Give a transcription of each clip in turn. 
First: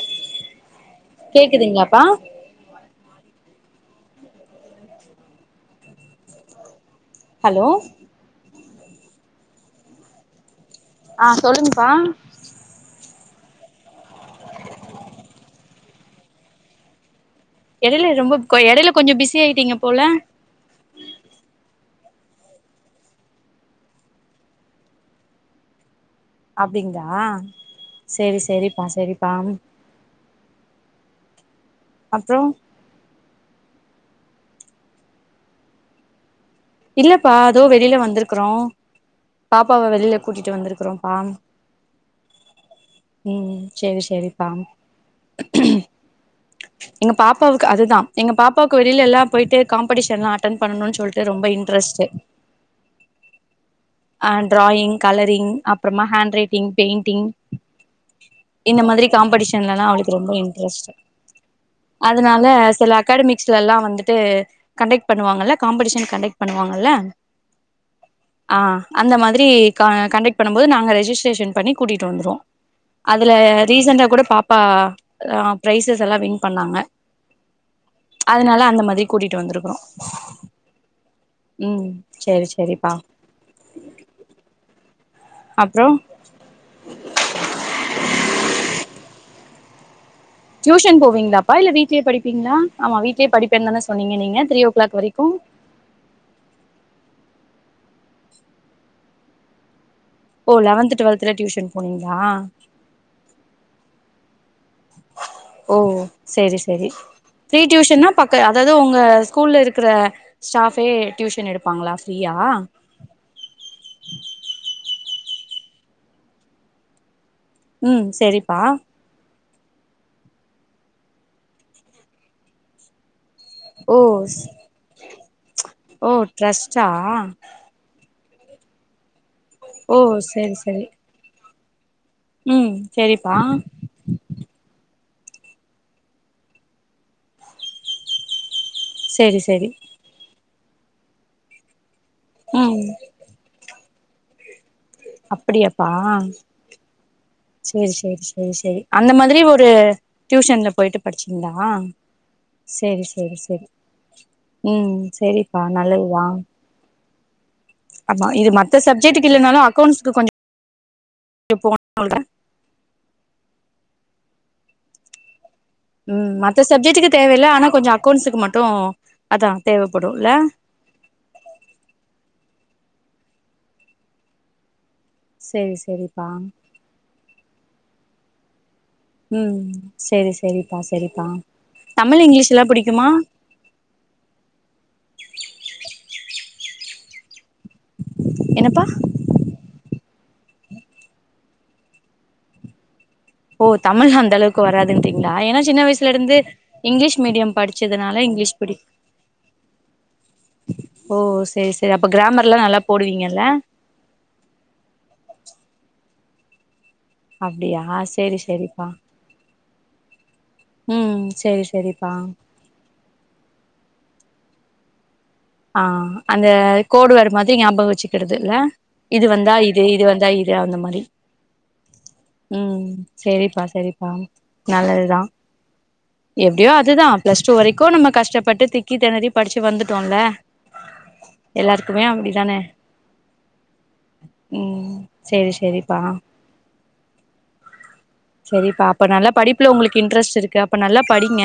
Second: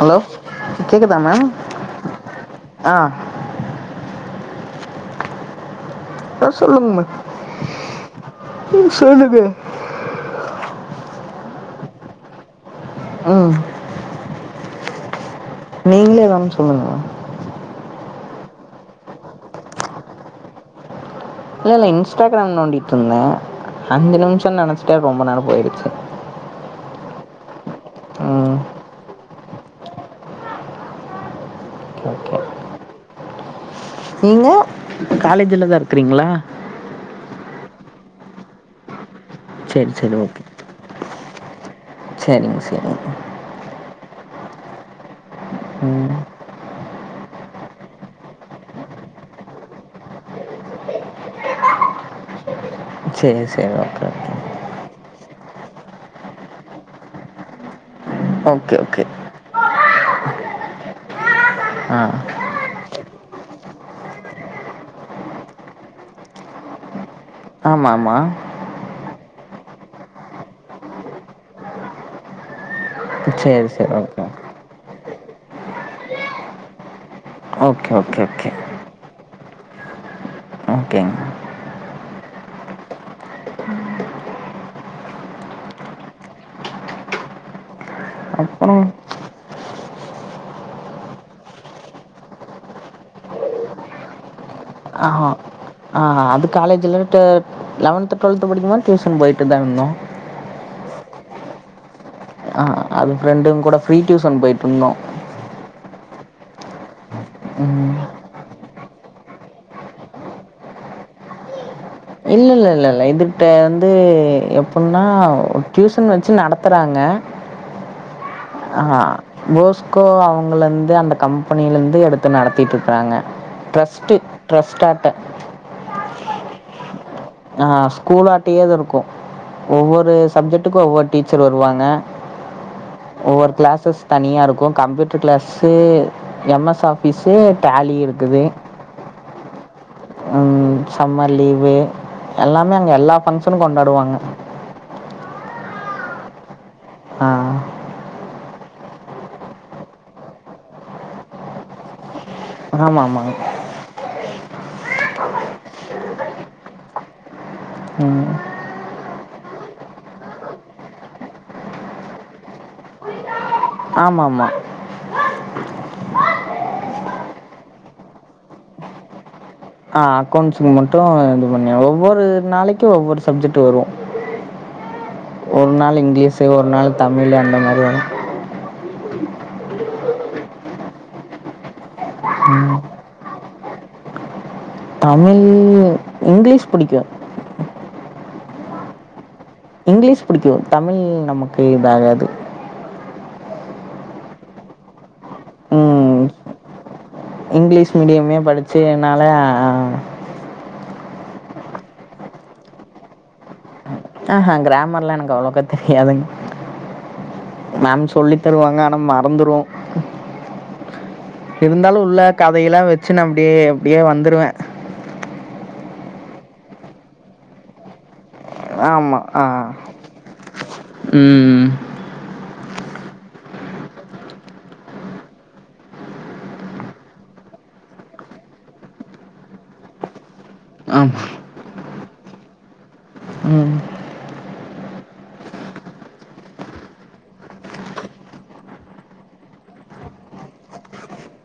Hello கேக்குதா ma'am, கேக்குதுங்களாப்பா ஆ அ சொல்லுங்க மா ஹலோ ம் சொல்லுங்க ஆ சொல்லுங் பா ம் நீங்ளே ஏதா ஒன்னு சொல்லுங்க எடைல ரொம்ப கொ எடைல கொஞ்சோ பிஸி ஆயிட்டீங்க போல இல்ல இல்ல இன்ஸ்டாகிராம் நோண்டிகிட்டு இருந்தே அஞ்சு நிமிஷம்னு நெனச்சிட்டே ரொம்ப நேரம் போயிடுச்சு அப்டிங்ளா சேரி ம் சேரிப்பா சேரி தாம் அப்றோ நீங்க காலேஜீலதா இருக்றீங்களா இல்லப்பா அதோ வெளில வந்துருக்குறோ பாப்பாவ சரி வெளியில கூட்டிட்டு வந்திருக்குறோம் பா சேரிங்க சேரிங்க சரிப்பா ம் எங்க பாப்பாவுக்கு அதுதான் எங்க பாப்பாவுக்கு வெளில எல்லாம் போயிட்டு காம்படிஷனல்லாம் அட்டென் பண்ணனும்னு சொல்லிட்டு ரொம்ப ட்ரஸ்ட் சரி சரி ஓகே ஆ ஓகே டிராயிங் கலரிங் அப்பறமா ஹேண்ட் ரைட்டிங் பெயிண்டிங் ஓகே இந்த ஓகே மாதிரி காம்படிஷன்லல்லாம் அவுளுக்கு ரொம்ப இன்ட்ரெஸ்ட் ஆ அதனால சில அகாடமிக்ஸ்ல எல்லாம் வந்துட்டு கண்டக்ட் பண்ணுவாங்கல்ல காம்படிஷன் கண்டக்ட் பண்ணுவாங்கல்ல ஆமாம் ஆமாம் அஹ் அந்த மாதிரி தி காண் கண்டக்ட் பண்ணும் போது நாங்க ரெஜிஸ்டரேஷன் பண்ணி கூட்டிட்டு வந்துருவோம் அதுல சரி சரி ரீசண்ட்டா கூட ஓகே பாப்பா அஹ் ப்ரைசஸ் எல்லா வின் பண்ணாங்க ஓகே ஓகே ஓகே அதனால அந்த மாதிரி கூட்டிட்டு வந்துரும் அஹ் ஓகேங் உம் செரி செரிப்பா அப்புறோ அப்புறம் டியூஷன் போவீங்களாப்பா இல்ல வீட்டிலேயே படிப்பீங்களா ஆமா வீட்டிலேயே படிப்பேன்னு தான சொன்னீங்க நீங்க த்ரீ ஓ கிளாக் ஆஹா வரைக்கும் ஆ அது காலேஜில்லட்டு லெவன்த்து டுவல்த்து படிக்கும் போது டியூஷன் போயிட்டு தான் இருந்தோம் ஓ லெவன்த்து டுவல்த்துல டியூஷன் போனிங் அஹ் அஹ் அது ஃப்ரெண்டுங்க கூட ஃப்ரீ டியூஸ் சன் போயிட்டு இருந்தோம் ஓ செரி செரி ஃபிரீ டியூஷன்னா பக் க்க அதாவது உங்க ஸ்கூல்ல இருக்கிற ஸ்டாஃபே டியூஷன் எடுப்பாங்களா ஃப்ரீயா இல்ல இல்ல இல்ல இதுட்ட வந்து எப்புடின்னா ஓ டியூஷன் வச்சு நடத்துறாங்க உம் செரிப்பா ஆ போஸ்கோ அவுங்கள்ல இருந்து அந்த கம்பெனியில இருந்து எடுத்து நடத்திட்டு இருக்கறாங்க ஓ ட்ரஸ்ட்டு ஸ் ட்ரஸ்டாட்ட ச்சு ஓ டிரஸ்ட்டா அஹ் ஸ்கூல்லு ஆட்டயேதா இருக்கும் ஓ ஒவ்வொரு செரி செரி சப்ஜெக்டுக்கும் ஒவ்வொரு டீச்சர் பேரு வருவாங்க ம் செரிப்பா ஒவ்வொரு கிளாஸஸ் தனியா இருக்கும் computer class M S office tally இருக்குது செரி செரி உம் சம்மர் லீவு எல்லாமே ம் அங்க எல்லா ஃபங்க்ஷனும் கொண்டாடு வாங்க அ அப்படியாப்பா ஆ சேரி சேரி செரி செரி அந்த மாதிரி ஒரு டியூஷன்ல போயிட்டு படிச்சிங்கிளா ஆமாம் செரி ஆமாங்க செரி செரி ம் சரிப்பா நல்லது தா ஆமா ம் இது மத்த சப் சேச்சிக்கு இல்லனாலு அக்கௌண்ட்ஸ்கு கொஞ்ச [unintelligible] ஆமா ஆமா ம் மத்த சப்ஜெட்டுக்கு தேவயில்ல ஆனா கொஞ்சோ அக்கௌன்ண்ட்ஸ்க்கு மட்டு அதா ஆ தேவப்படுல்ல அக்கௌண்ட்ஸுக்கு மட்டு இது பண்ண ஒவ்வொரு நாளைக் ஒவ்வொரு சப்ஜெக்ட் வரு ஒரு சேரி நாள் சேரிப்பா இங்கிலீஸு ஒரு நாள் தமிழு அந்த மாரி வரு ம் செரி செரிப்பா செரிப்பா தமிழ் இங்கிலீஷ்லா புடிக்குமா தமிழ் இங்கிலீஷ் புடிக்கு என்னப்பா இங்கிலீஷ் புடிக்கு தமிழ் நமக்கு இதாகாது ஓ தமிழ் அந்த அளவுக்கு வராதுன்றீங்களா ஏனா சின்ன வயசுல ம் இருந்து இங்கிலீஷ் மீடியம் இங்கிலீஷ் படிச்சதுனால மீடியமே இங்கிலீஷ் புடிக் படிச்சுனால ஓ செரி செரி அப்ப கிராமர்லா நல்லா போடுவீங்கல்ல ஆஹ கிராமர்லா எனக்கு அவ்ளோக்கா தெரியாதுங் அப்டியா மேம் சொல்லி சேரி தருவாங்க சேரிப்பா ஆனா மறந்துருவோ ம் சேரி இருந்தாலு சேரிப்பா உள்ள கதையெல்லா வச்சுன் அப்படியே அப்படியே வந் வந்துருவ ஆ அந்த கோடு வேடு மாதிரி ஞாபக வச்சு க்கிறதுல்ல இது ஆமாம் ஆ வந்தா இது இது வந்தா இது அந்த மாரி ம் ம் செரிப்பா செரிப்பா நல்லதுதா எப்டியோ அதுதா பிளஸ் டூ வரைக்கு நம்ம கஷ்டப்பட்டு திக்கி திணரி படிச்சு வந்துட்டோல்ல ஆமாம் எல்லாருக்குமே அப்படிதானே ம் ம் செரி செரிப்பா செரிப்பா அப்ப நல்லா படிப்புல உங்களுக்கு இன்ட்ரெஸ்ட் இருக்கு அப்ப நல்லா படிங்க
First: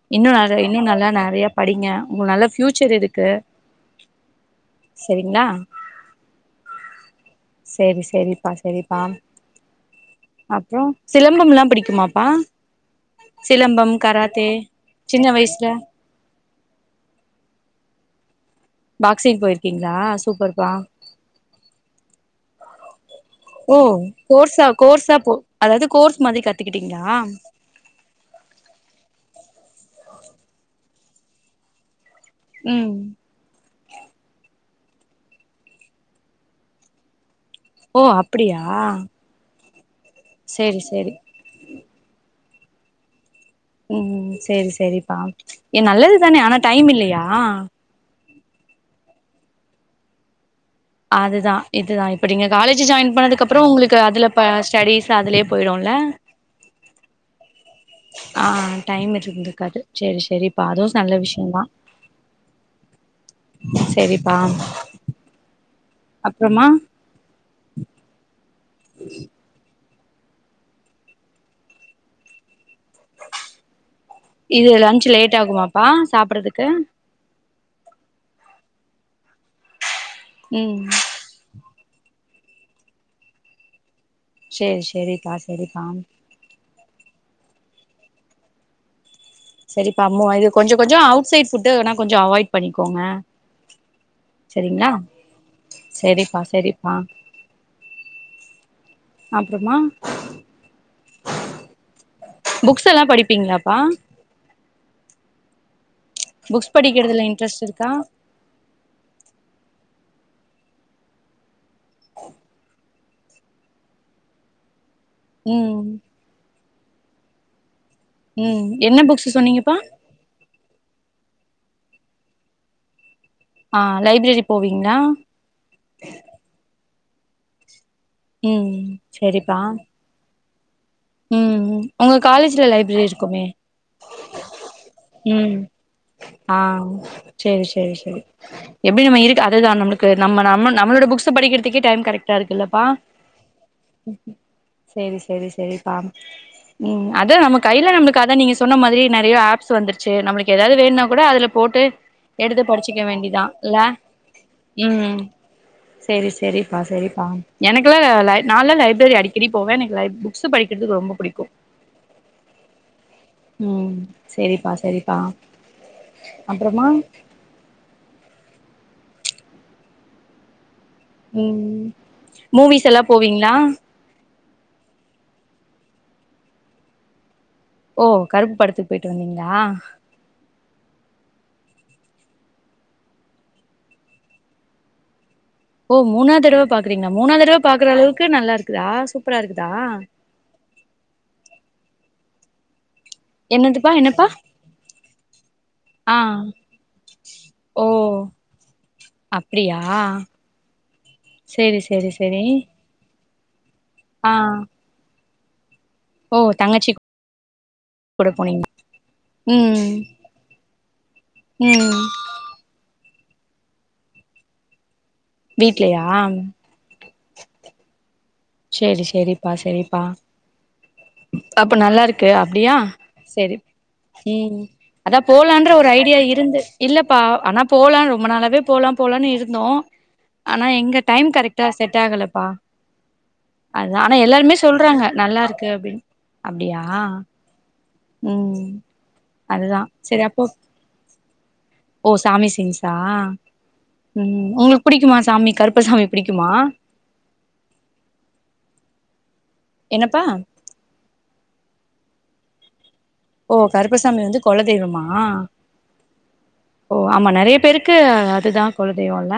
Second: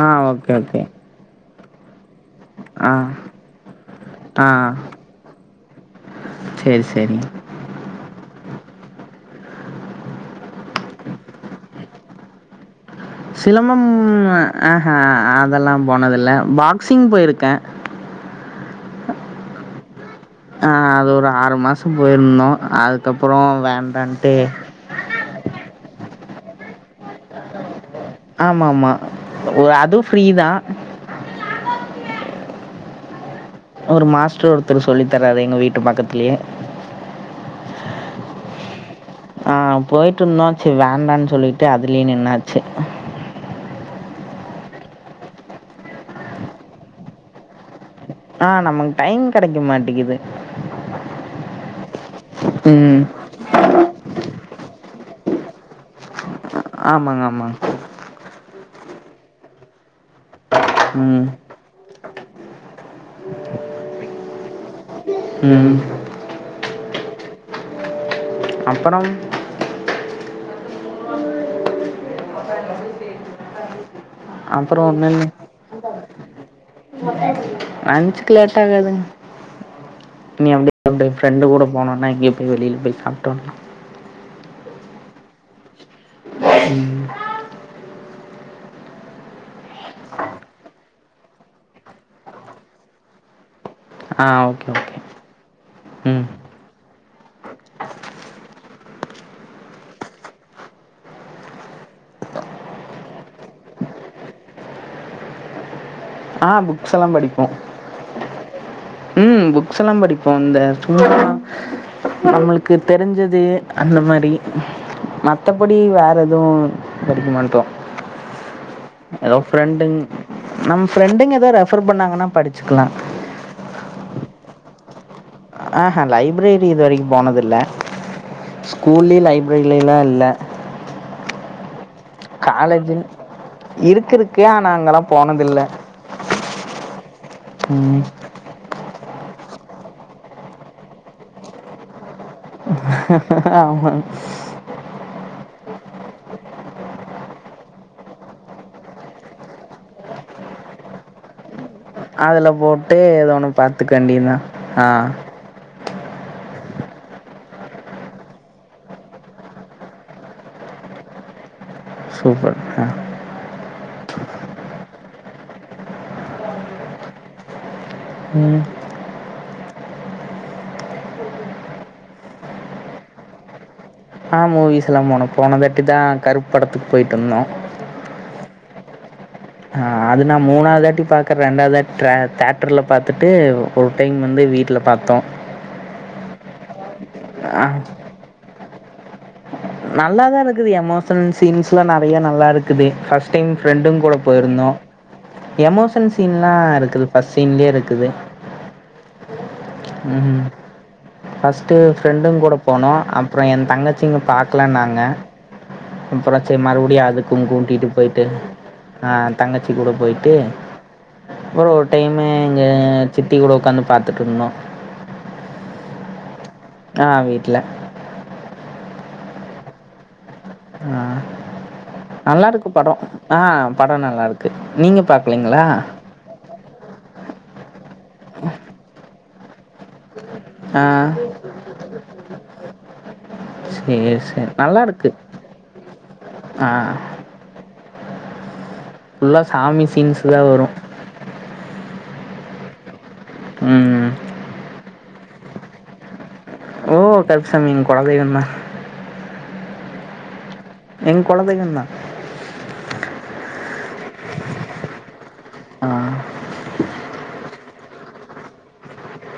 ஆ இன்னு ஓகே நெறைய ஓகே இன்னும் நல்லா நெறைய படிங்க உங்க நல்ல ஆ பியூச்சர் இருக்கு செரிங்களா செரி செரி பா செரிப்பா அப்புறோ சிலம்பம்லா பிடிக்குமாப்பா சிலம்பம் ஆஹா சின்ன வயசுல அதெல்லா போனதில்ல பாக்சிங் போயிருக்கே பாக்சிங் போயிருக்கீங்களா சூப்பர் ஆ அது ஒரு ஆறு மாசோ போயிருந்தோ அது ஓ கோர்ஸா கோர்சா போ அதாவது கோர்ஸ் மாதிரி கத்துக்கிட்டீங்களா ஆமா ஆமா அதுவு ஃப்ரீ தா ம் ஒரு மாஸ்டர் ஒருத்தர் சொல்லி தராரு எங்க வீட்டு பக்கத்லியே ஓ அப்டியா ஆம் போய்ட்டுருந்தோ செரி சேரி சேரி வேண்டான்னு சொல்லிட்டு அ த்லியு நின்னாச்சு ம் செரி செரிப்பா ஏ நல்லது தானே ஆனா டைம் இல்லையா ஆ நமக்கு டைம் கெடைக்க மாட்டேக்குது அதுதா இதுதா இப் ப்ப நீங்க காலேஜு ம் ஜாயின் பண்ணதுகப்றோ உங்களுக்கு அதுலப் ப ஸ்டடிஸ் அதுலயே போய்டுல்ல ஆமாங் ஆமாங் ஆ டைம் இருந்திருக்காது சேரி சேரி அப்ப அதுவுஸ் நல்ல ம் விஷ்யோதா செரிப்பா ம் அப்றமா அப்றம் இது அப்புறம் லன்ச் ஒன்றும் இல்லை லேட் ஆகுமாப்பா சாப்டுறதுக் க லன்ச்க்கு லேட் ஆகாதுங்க நீ அப்டி ம் அப்டிய ஃப்ரெண்டு கூட போனோனா எங்கியோ போய் வெளில போய் சாப்டோன்னா சேரி செரிப்பா செரிப்பா செரிப்பா அம்மு இது கொஞ்சோ கொஞ்சோ அவுட் சைட் ஃபுட்டு வேனா கொஞ்சோ அவாய்ட் பண்ணிக்கோங்க ஆ ஓகே ஓகே ம் செரிப்பா செரிப்பா அப்றமா புக்ஸ் எல்லா படிப்பீங்ளாப்பா ஆ புக்ஸ் எல்லாம் படிக்றதுல படிப்போம் இன்ட்ரஸ்ட் இருக்கா ம் புக்ஸ் எல்லா படிப்போ இந்த [inaudible] நம்மளுக்கு தெரிஞ்சது அந்த மாரி மத்தபடி ம் வேற எதூ படிக்கமாட்டோ ம் என்ன புக்ஸு சொன்னீங்கப்பா நம் ஃப்ரெண்டுங்க ஏதோ ரெஃபர் பண்ணாங்கன்னா படிச்சுக்லா ஆ லைப்ரரி போவீங்ளா ஹ ஹா லைப்பெரி இதுவரைக்கும் போனதில்ல ம் ஸ்கூலில் லைப்ரரிலா இல்ல உம் உம் உங்க காலேஜ்ல லைப்ரரி காலேஜில் இருக்குமே இருக்கு இருக்கு ஆனால் அங்கெல்லாம் ம் போனதில்லை ஆஹ செரி செரி ம். செரி எப்டி நம இருக்கு அதுதா நம்மலுக்கு நம்ம நம்ம நம்மோட புக்ஸ் படிக்கிறதுக்கே டைம் கரைட்டா இருக்குல ஆமாங் செரி செரி ப்பா உம் அதா நம்ம கையில நம்ம அதா நீங்க சொன்ன மாதிரியோ நறைய அப்ஸ் வந்துருச்சி நம்மளுக்கு ஏதாது வேணுனா கூட அதுல போட்டு அதுல எடுத்து போட்டு படிச்சுக்க ஏதோ வேண்டிதா ஒண்ணு இல்ல பாத்துக்க வேண்டியதான் ஆஹ் செரி செரிப்பா செரிப்பா எனக்குள்ளா லைப் நாளா லைப்ரரி அடிக்கடி போவங் எனக்கு லைப் புக்ஸ் படி கிறதுக்கு ரொம்ப புடிக்கும் சூப்பர் ஹ செரிப்பா செரிப்பா அப்புறமா உம் உம் மூவிஸ் எல்லா போவீங்களா ஆஹ் மூவிஸ் எல்லா போணோ போன தாட்டி தா கருப்பு படத்துக்கு போயிட்டு வந்தோம் ஓ கருப்பு படத்துக்கு போயிட்டு வந்தீங்க ஆஹ் அது நா மூணாதாட்டி பாக்குற ரெண்டாதாட்டி தே தேட்டர்ல பாத்திட்டு ஒரு டைம் வந்து வீட்ல பாத்தோ ஓ மூணாதடவ பாக்றீங்களா மூணாதடவ பாக்ற அளவுக்கு நல்லா இருக்கு கிளாஸ்ஸிக்கு நல்லாதா இருக்குது எமோஷனல் சீன்ஸ் லா நெறையா நல்லா இருக்குது ஃபர்ஸ்ட் டைம் என்னதுப்பா ஃப்ரெண்டுங் கூட என்னப்பா போயிருந்தோ எமோஷன் ஆ சீன்லா இருக்குது ஃபஸ்ட் சீன்லே ஓ இருக்குது அப்டியா ம் ஃபர்ஸ்ட்டு சேரி சேரி சேரி ஃப்ரெண்டுங் கூட போனோ ஃப்ரெண் தங்கச்சிங்க ஆ பாக்கலா நாங்க ஓ அப்ரே ச்ச தங்கச்சி மறுபிடியு அதுக்கு கூட்டிட்டு போயிட்டு கூட போனீங்க அஹ் தங்கச்சி கூட ம் போயிட்டு அப்ரோ ஒரு ம் டைம்மு எங்க சித்தி கூட ஒக்காந்து பாத்துட்டுருந்தோ வீட்லயா ஆஹ் வீட்ல செரி செரிப்பா செரிப்பா ஆ அப்போ நல்லா இருக்கு நல்லாருக்கு அப்டியா படம். ஆ செரி படம் நல்லாருக்கு. ம் நீங்க அதா பாக்கலைங்களா? போலான்ற ஒரு ஐடியா இருந்து இல்லப்பா ஆனா போலா ரொம்ப நாளாவே போலா போலானு இருந்தோ ஆனா ஆ எங்க டைம் கரெக்ட்டா செட் ஆகல ப்பா அதா சேரி ஆனா சேரி. எல்லாருமே சொல்றாங்க நல்லாருக்கு. நல்லா இருக்கு அப்டின் ஆ அப்டியா ம் ஃபுல்லா அதுதா சாமி சீன்ஸ் சேரி தா அப்போ வரு ஓ சாமி சீன்சா ம்ஹ் புடிக்குமா சாமி கருப்பசாமி புடிக்குமா ஓ கருப்பசாமி எங் கொலதெய்வந்தா என்னப்பா எங் கொலதெய்வந்தா ஓ கருப்பசாமி வந்து கொலதெய்வமா ஆஹ் ஓ ஆமா நறைய பேருக்கு அதுதா கொலதெய்வோ ல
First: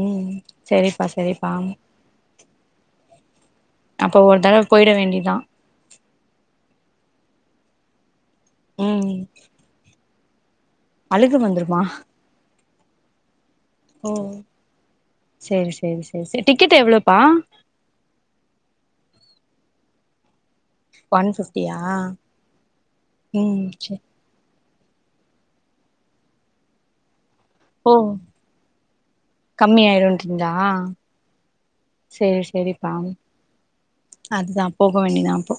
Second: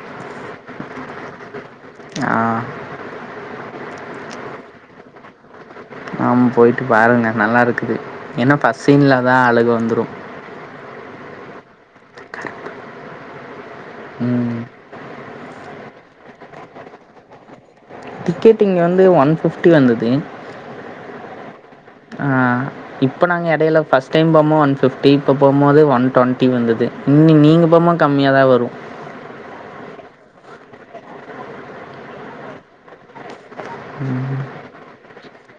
ம் செரிப்பா செரிப்பா ஆ அப்போ ஒரு தட பொய்ட வேண்டிதா ஆம் போய்ட்டு பாருங்க நல்லாருக்குது என்ன ம் ஃபர்சின்ல தா அழுக வந்துரு அழுக வந்துருமா ம்ஹ் செரி செரி செரி செ டிக்கெட் எவ்ளப்பா டிக்கெட் இங்க வந்து ஒன் ஃபிப்ட்டி வந்துது ஒன்ஃபிப் ஆ இப்ப நாங்க எடைல சேரி ஃபஸ்ட் டைம் பமோ ஃபிப்டி ப்ப போமோது ஒன் டொண்டி வந்துது இன்னி நீங்க போமோ கம்மியாதா வரு கம்மியாய்ருன்றிங்ளா சேரி செரிப்பா அதுதா போக வேண்டிதா அப்போ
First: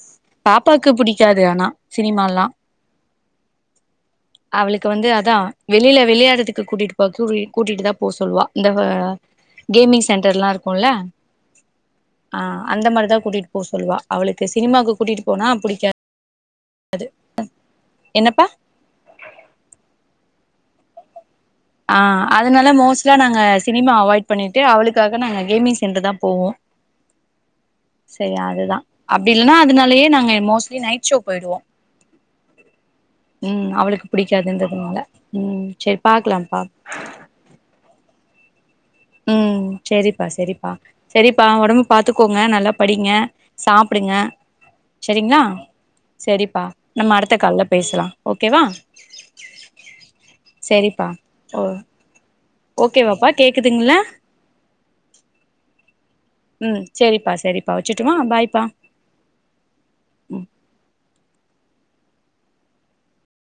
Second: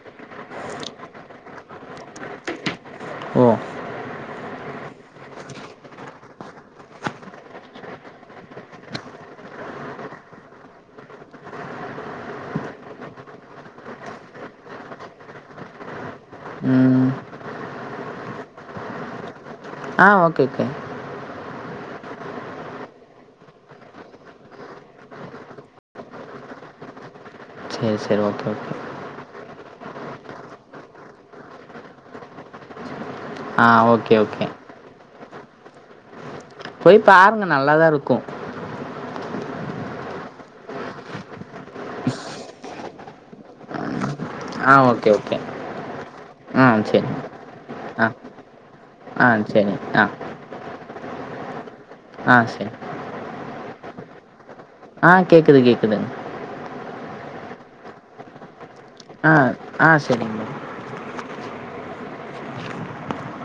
பாப்பாக்கு புடிக்காது ஆனா சினிமால்லா ஓ அவ்ளுக்கு வந்து அதா வெளில விளயாட்றதுக்கு கூட்டிட்டு போ கூட்டிட்டு தா போ சொல்வா இந்த கேமி சென்டர்லா இருக்குல ஆஹ் அந்த மாரிதா கூட்டிட்டு போ சொல்லுவா அவளுக்கு சினிமாக்கு கூட்டிட்டு போனா புடிக்காது அது ம் என்னப்பா ஆ ஓகே ஓகே ஆ அதனால மோஸ்ட்லா நாங்க சினிமா அவாய்ட் பண்ணிட்டு அவளுக்காக நாங்க கேமிங் சென்டர் தா போவோ சரி சரி சே ஓகே ஓகே அதுதா அப்டி இல்லன்னா அதனா நாங்க மோஸ்லி நைட் ஷோ போய்டுவோ ஆ ம் அவளுக்கு ஓகே ஓகே புடிக்காதுன்றதுனால ம் செர் பாக்லா போய் பாருங்க நல்லாதா இருக்கு ம் செரிப்பா செரிப்பா செரிப்பா ஒடம்பு பாத்துக்கோங்க நல்லா படிங்க சாப்டுங்க ஆ ஓகே ஓகே செரிங்ளா செரிப்பா ஆ சரி நம்ம அடுத்த கால்ல பேஸ்லா ஆ ஓகே வா ஆ சரி ஆ செரி ஆ சரி [unintelligible] ஓகேவாப்பா கேக் இக்குதுங்ள ஆ கேக்குது கேக்குது ம் சேரிப்பா சேரிப்பா வெச்சர்ட்டுமா பாய்பா ஆ ஆ சேரிங்க